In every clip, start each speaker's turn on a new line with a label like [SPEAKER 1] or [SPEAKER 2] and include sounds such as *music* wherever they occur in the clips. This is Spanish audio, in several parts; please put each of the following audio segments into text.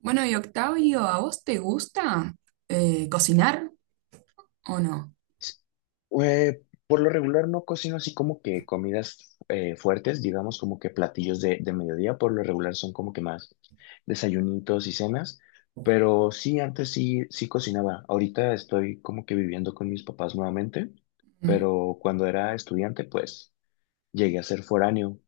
[SPEAKER 1] Bueno, y Octavio, ¿a vos te gusta cocinar o no?
[SPEAKER 2] Eh, por lo regular no cocino así como que comidas fuertes, digamos como que platillos de mediodía, por lo regular son como que más desayunitos y cenas, pero sí, antes sí, sí cocinaba. Ahorita estoy como que viviendo con mis papás nuevamente,
[SPEAKER 1] Mm,
[SPEAKER 2] pero cuando era estudiante pues llegué a ser foráneo,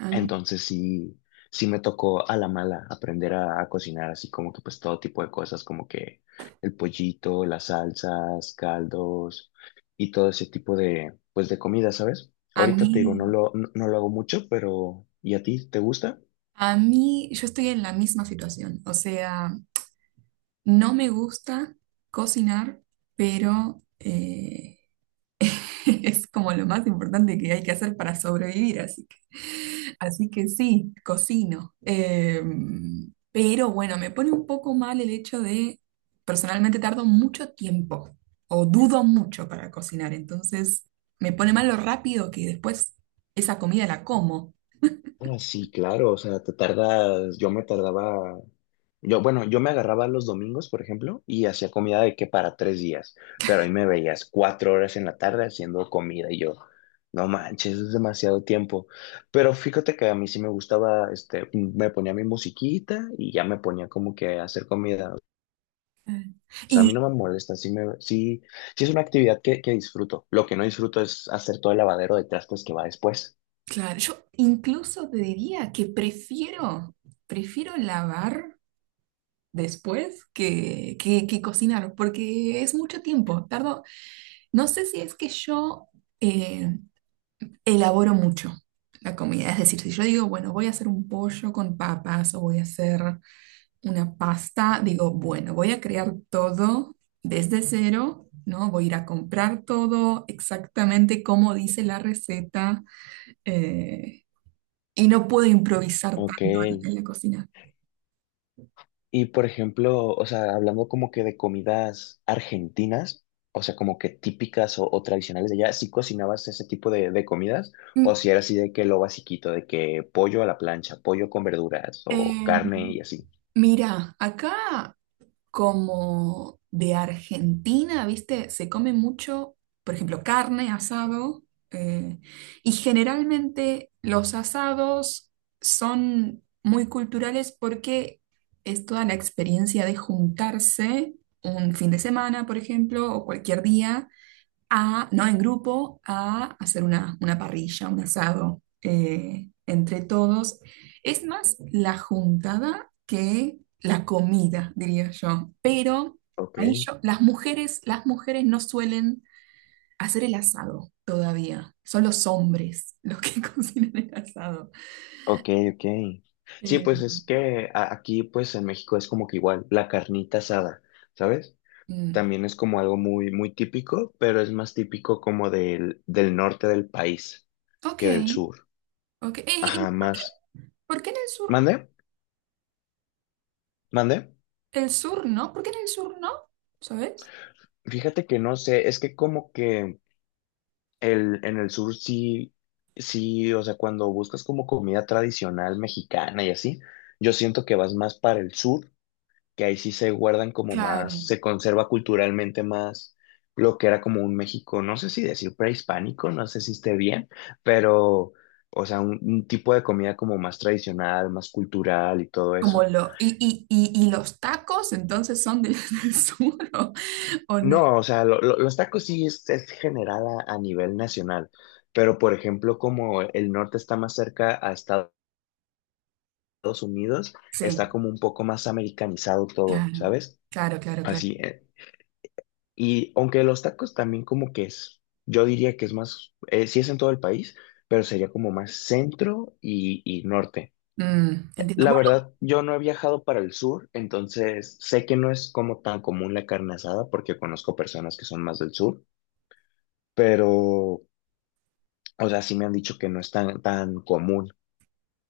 [SPEAKER 1] ah,
[SPEAKER 2] entonces sí, sí me tocó a la mala aprender a cocinar así como que pues todo tipo de cosas, como que el pollito, las salsas, caldos y todo ese tipo de pues de comida, ¿sabes?
[SPEAKER 1] a
[SPEAKER 2] Ahorita
[SPEAKER 1] mí,
[SPEAKER 2] te digo, no lo hago mucho, pero ¿y a ti te gusta?
[SPEAKER 1] a mí, yo estoy en la misma situación. O sea, no me gusta cocinar, pero *laughs* es como lo más importante que hay que hacer para sobrevivir, así que, sí, cocino. Pero bueno, me pone un poco mal el hecho de, personalmente tardo mucho tiempo o dudo mucho para cocinar, entonces me pone mal lo rápido que después esa comida la como.
[SPEAKER 2] Ah, sí, claro, o sea, te tardas, yo me tardaba. Yo, bueno, yo me agarraba los domingos, por ejemplo, y hacía comida de que para 3 días, pero ahí me veías 4 horas en la tarde haciendo comida y yo, no manches, es demasiado tiempo. Pero fíjate que a mí sí me gustaba, este, me ponía mi musiquita y ya me ponía como que a hacer comida.
[SPEAKER 1] Ah.
[SPEAKER 2] O sea, a mí no
[SPEAKER 1] Y
[SPEAKER 2] me molesta, sí es una actividad que disfruto. Lo que no disfruto es hacer todo el lavadero de trastes que va después.
[SPEAKER 1] claro, yo incluso te diría que prefiero lavar después que cocinar, porque es mucho tiempo, tardo. No sé si es que yo eh, elaboro mucho la comida. Es decir, si yo digo, bueno, voy a hacer un pollo con papas o voy a hacer una pasta, digo, bueno, voy a crear todo desde cero, ¿no? Voy a ir a comprar todo exactamente como dice la receta, eh, y no puedo improvisar
[SPEAKER 2] Ok.
[SPEAKER 1] tanto en la cocina.
[SPEAKER 2] Y por ejemplo, o sea, hablando como que de comidas argentinas, o sea, como que típicas o tradicionales de allá, ¿sí cocinabas ese tipo de comidas? ¿O
[SPEAKER 1] Mm,
[SPEAKER 2] si era así de que lo basiquito, de que pollo a la plancha, pollo con verduras o
[SPEAKER 1] eh,
[SPEAKER 2] carne y así?
[SPEAKER 1] mira, acá como de Argentina, ¿viste? Se come mucho, por ejemplo, carne, asado, eh, y generalmente los asados son muy culturales porque es toda la experiencia de juntarse un fin de semana, por ejemplo, o cualquier día a, no en grupo, a hacer una parrilla, un asado entre todos. Es más la juntada que la comida, diría yo. Pero
[SPEAKER 2] Ok,
[SPEAKER 1] ahí yo, las mujeres no suelen hacer el asado todavía. Son los hombres los que *laughs* cocinan el asado.
[SPEAKER 2] ok, ok. Sí,
[SPEAKER 1] Eh,
[SPEAKER 2] pues es que aquí, pues en México es como que igual, la carnita asada, ¿sabes?
[SPEAKER 1] mm,
[SPEAKER 2] También es como algo muy, muy típico, pero es más típico como del norte del país
[SPEAKER 1] ok,
[SPEAKER 2] que del sur.
[SPEAKER 1] ok.
[SPEAKER 2] Ajá, más.
[SPEAKER 1] ¿Por qué en el sur no?
[SPEAKER 2] ¿Mande? ¿Mande?
[SPEAKER 1] El sur no, ¿por qué en el sur no? ¿Sabes?
[SPEAKER 2] Fíjate que no sé, es que como que en el sur sí, sí, o sea, cuando buscas como comida tradicional mexicana y así, yo siento que vas más para el sur, que ahí sí se guardan como más,
[SPEAKER 1] Claro.
[SPEAKER 2] se conserva culturalmente más lo que era como un México, no sé si decir prehispánico, no sé si esté bien, pero, o sea, un tipo de comida como más tradicional, más cultural y todo
[SPEAKER 1] Como
[SPEAKER 2] eso.
[SPEAKER 1] lo, y los tacos entonces son del, *laughs* del sur, o no?
[SPEAKER 2] No, o sea, los tacos sí es general a nivel nacional, pero por ejemplo, como el norte está más cerca a Estados Unidos, está
[SPEAKER 1] Sí,
[SPEAKER 2] como un poco más americanizado todo,
[SPEAKER 1] claro,
[SPEAKER 2] ¿sabes?
[SPEAKER 1] claro, claro, claro.
[SPEAKER 2] Así, y aunque los tacos también como que es, yo diría que es más, sí es en todo el país, pero sería como más centro y norte.
[SPEAKER 1] Mm, entiendo.
[SPEAKER 2] La verdad, yo no he viajado para el sur, entonces sé que no es como tan común la carne asada porque conozco personas que son más del sur. Pero o sea, sí me han dicho que no es tan, tan común,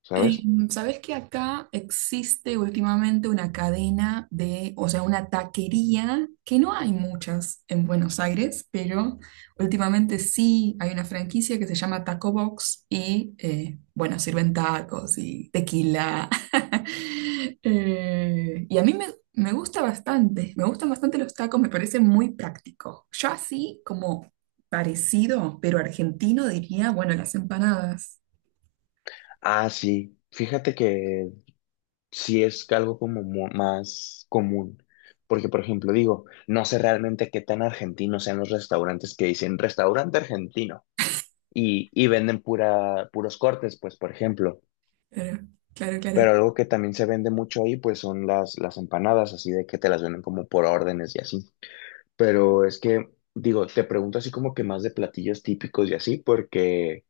[SPEAKER 2] ¿sabes?
[SPEAKER 1] Em, ¿sabes que acá existe últimamente una cadena de, o sea, una taquería, que no hay muchas en Buenos Aires, pero últimamente sí hay una franquicia que se llama Taco Box y, bueno, sirven tacos y tequila? *laughs* Y a me gusta bastante, me gustan bastante los tacos, me parece muy práctico. Yo así como parecido, pero argentino, diría, bueno, las empanadas.
[SPEAKER 2] Ah, sí. Fíjate que sí es algo como más común. Porque, por ejemplo, digo, no sé realmente qué tan argentinos sean los restaurantes que dicen restaurante argentino y venden pura, puros cortes, pues, por ejemplo.
[SPEAKER 1] Claro, claro,
[SPEAKER 2] Pero
[SPEAKER 1] claro.
[SPEAKER 2] algo que también se vende mucho ahí, pues, son las empanadas, así de que te las venden como por órdenes y así. Pero es que, digo, te pregunto así como que más de platillos típicos y así, porque...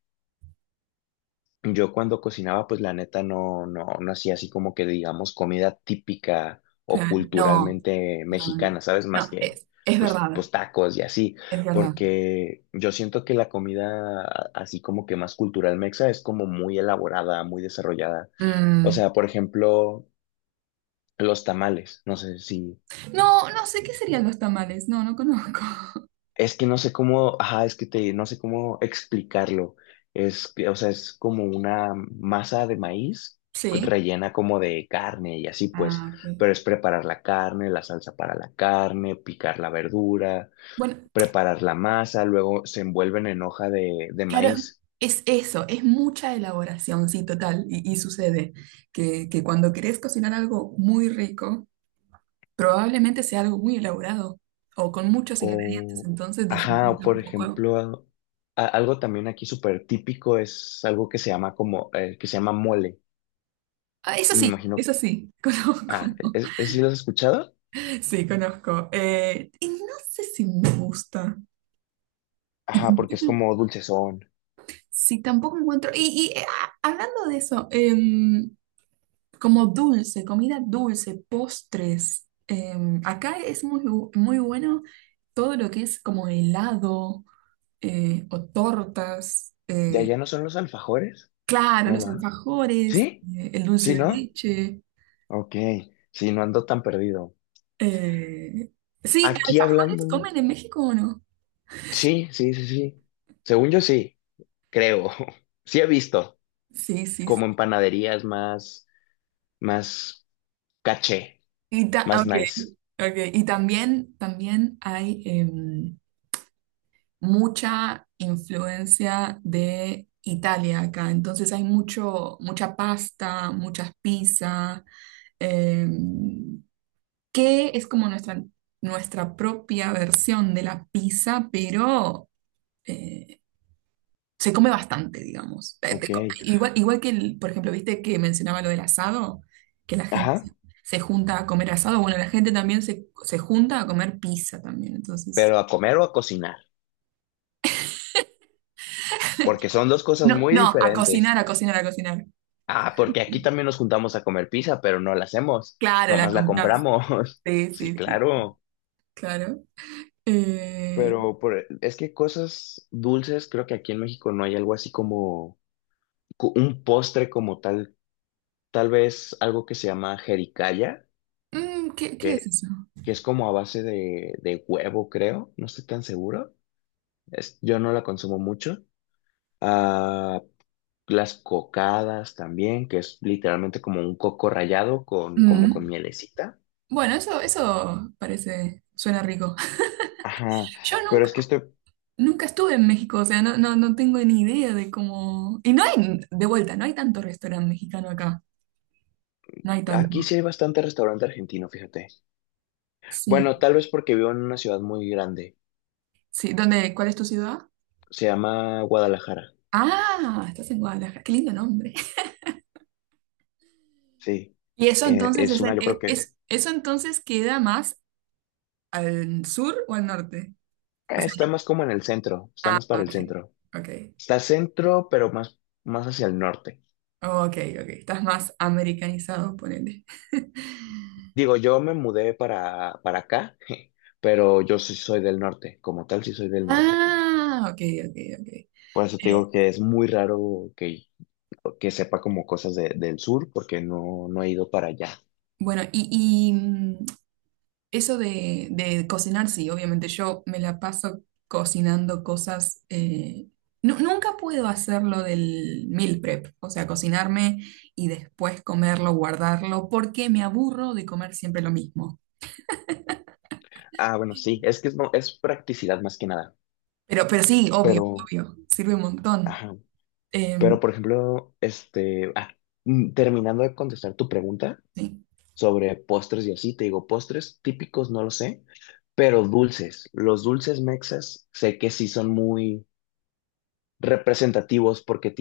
[SPEAKER 2] Yo cuando cocinaba, pues la neta no hacía así como que digamos comida típica o
[SPEAKER 1] Claro, no,
[SPEAKER 2] culturalmente
[SPEAKER 1] no, no,
[SPEAKER 2] mexicana, ¿sabes? Más
[SPEAKER 1] no,
[SPEAKER 2] que
[SPEAKER 1] es
[SPEAKER 2] pues,
[SPEAKER 1] verdad,
[SPEAKER 2] pues tacos y así,
[SPEAKER 1] es verdad.
[SPEAKER 2] porque yo siento que la comida así como que más cultural mexa es como muy elaborada, muy desarrollada. O
[SPEAKER 1] Mm,
[SPEAKER 2] sea, por ejemplo, los tamales, no sé si.
[SPEAKER 1] no, no sé qué serían los tamales, no, no conozco. *laughs*
[SPEAKER 2] Es que no sé cómo, ajá, es que te, no sé cómo explicarlo. Es, que, o sea, es como una masa de maíz
[SPEAKER 1] Sí.
[SPEAKER 2] rellena como de carne y así pues,
[SPEAKER 1] Ah, ok.
[SPEAKER 2] pero es preparar la carne, la salsa para la carne, picar la verdura,
[SPEAKER 1] Bueno,
[SPEAKER 2] preparar la masa, luego se envuelven en hoja de
[SPEAKER 1] claro,
[SPEAKER 2] maíz.
[SPEAKER 1] es eso, es mucha elaboración, sí, total. Y sucede que cuando querés cocinar algo muy rico, probablemente sea algo muy elaborado o con muchos ingredientes,
[SPEAKER 2] O,
[SPEAKER 1] entonces
[SPEAKER 2] ajá, o
[SPEAKER 1] dificulta un
[SPEAKER 2] por
[SPEAKER 1] poco.
[SPEAKER 2] ejemplo, algo también aquí súper típico es algo que se llama como, que se llama mole.
[SPEAKER 1] Ah,
[SPEAKER 2] Me imagino,
[SPEAKER 1] eso sí, *laughs* conozco.
[SPEAKER 2] ah, sí lo has escuchado?
[SPEAKER 1] Sí, conozco. Y no sé si me gusta. Y
[SPEAKER 2] Ajá, porque
[SPEAKER 1] tampoco,
[SPEAKER 2] es como dulcezón.
[SPEAKER 1] sí, tampoco encuentro. Hablando de eso, em, como dulce, comida dulce, postres, em, acá es muy, bu- muy bueno todo lo que es como helado o tortas,
[SPEAKER 2] ¿De allá no son los alfajores?
[SPEAKER 1] claro,
[SPEAKER 2] ¿No
[SPEAKER 1] los
[SPEAKER 2] va?
[SPEAKER 1] alfajores,
[SPEAKER 2] ¿Sí?
[SPEAKER 1] el dulce
[SPEAKER 2] ¿Sí,
[SPEAKER 1] de
[SPEAKER 2] no?
[SPEAKER 1] leche.
[SPEAKER 2] Ok, sí, no ando tan perdido.
[SPEAKER 1] eh, Sí,
[SPEAKER 2] Aquí
[SPEAKER 1] ¿alfajores
[SPEAKER 2] hablando,
[SPEAKER 1] comen en México o no?
[SPEAKER 2] sí, sí, sí, sí. Según yo sí, creo. *laughs* Sí he visto,
[SPEAKER 1] Sí, sí. Sí.
[SPEAKER 2] como en panaderías más, más caché,
[SPEAKER 1] Y, ta-
[SPEAKER 2] más
[SPEAKER 1] ok,
[SPEAKER 2] nice.
[SPEAKER 1] ok. Y también, también hay. Em, mucha influencia de Italia acá. Entonces hay mucho, mucha pasta, muchas pizzas, eh, que es como nuestra propia versión de la pizza, pero eh, se come bastante, digamos.
[SPEAKER 2] Ok,
[SPEAKER 1] Te co- igual, por ejemplo, viste que mencionaba lo del asado, que la gente se
[SPEAKER 2] ajá,
[SPEAKER 1] se junta a comer asado. Bueno, la gente también se junta a comer pizza también. Entonces,
[SPEAKER 2] pero a comer o a cocinar, porque son dos cosas
[SPEAKER 1] no,
[SPEAKER 2] muy
[SPEAKER 1] no, a
[SPEAKER 2] diferentes.
[SPEAKER 1] cocinar, a cocinar, a cocinar.
[SPEAKER 2] Ah, porque aquí también nos juntamos a comer pizza, pero no la hacemos,
[SPEAKER 1] Claro, la
[SPEAKER 2] nomás la
[SPEAKER 1] compras.
[SPEAKER 2] compramos. *laughs*
[SPEAKER 1] Sí,
[SPEAKER 2] Sí,
[SPEAKER 1] sí, sí,
[SPEAKER 2] claro.
[SPEAKER 1] claro. Eh,
[SPEAKER 2] Pero es que cosas dulces, creo que aquí en México no hay algo así como un postre como tal, tal vez algo que se llama jericaya,
[SPEAKER 1] ¿Qué, qué es
[SPEAKER 2] que,
[SPEAKER 1] eso?
[SPEAKER 2] que es como a base de huevo, creo, no estoy tan seguro. Yo no la consumo mucho. Ah, las cocadas también, que es literalmente como un coco rallado con, como con
[SPEAKER 1] Mm.
[SPEAKER 2] mielecita.
[SPEAKER 1] Bueno, eso parece, suena rico.
[SPEAKER 2] Ajá,
[SPEAKER 1] Yo
[SPEAKER 2] pero
[SPEAKER 1] nunca,
[SPEAKER 2] es que estoy,
[SPEAKER 1] nunca estuve en México, o sea, no, no, no tengo ni idea de cómo. Y no hay, de vuelta, no hay tanto restaurante mexicano acá. No hay
[SPEAKER 2] aquí sí
[SPEAKER 1] tanto.
[SPEAKER 2] hay bastante restaurante argentino, fíjate.
[SPEAKER 1] Sí,
[SPEAKER 2] Bueno, tal vez porque vivo en una ciudad muy grande.
[SPEAKER 1] sí. ¿Dónde, cuál es tu ciudad?
[SPEAKER 2] Se llama Guadalajara,
[SPEAKER 1] Ah, estás en Guadalajara. Qué lindo nombre. *laughs*
[SPEAKER 2] sí.
[SPEAKER 1] ¿Y eso entonces
[SPEAKER 2] Es
[SPEAKER 1] es,
[SPEAKER 2] una,
[SPEAKER 1] en-
[SPEAKER 2] yo
[SPEAKER 1] es,
[SPEAKER 2] creo que
[SPEAKER 1] es- eso entonces queda más al sur o al norte? O sea,
[SPEAKER 2] está más como en el centro, está
[SPEAKER 1] ah,
[SPEAKER 2] más para el
[SPEAKER 1] ok,
[SPEAKER 2] centro.
[SPEAKER 1] ok.
[SPEAKER 2] Está centro, pero más, más hacia el norte.
[SPEAKER 1] Ok, ok. Estás más americanizado, ponele.
[SPEAKER 2] Digo, yo me mudé para acá, *laughs* pero yo sí soy del norte, como tal sí soy del norte.
[SPEAKER 1] Ah, ok, ok, ok.
[SPEAKER 2] Por eso te digo
[SPEAKER 1] Eh,
[SPEAKER 2] que es muy raro que sepa como cosas del sur, porque no, no he ido para allá.
[SPEAKER 1] bueno, eso de cocinar, sí, obviamente yo me la paso cocinando cosas. Nu- nunca puedo hacerlo del meal prep, o sea, cocinarme y después comerlo, guardarlo, porque me aburro de comer siempre lo mismo.
[SPEAKER 2] Ah, bueno, sí, es que es, es practicidad más que nada,
[SPEAKER 1] Pero sí, obvio,
[SPEAKER 2] pero,
[SPEAKER 1] obvio, sirve un montón.
[SPEAKER 2] ajá.
[SPEAKER 1] Em,
[SPEAKER 2] Pero, por ejemplo, este, ah, mm, terminando de contestar tu pregunta
[SPEAKER 1] sí.
[SPEAKER 2] sobre postres y así, te digo, postres típicos no lo sé, pero dulces. Los dulces mexas sé que sí son muy representativos porque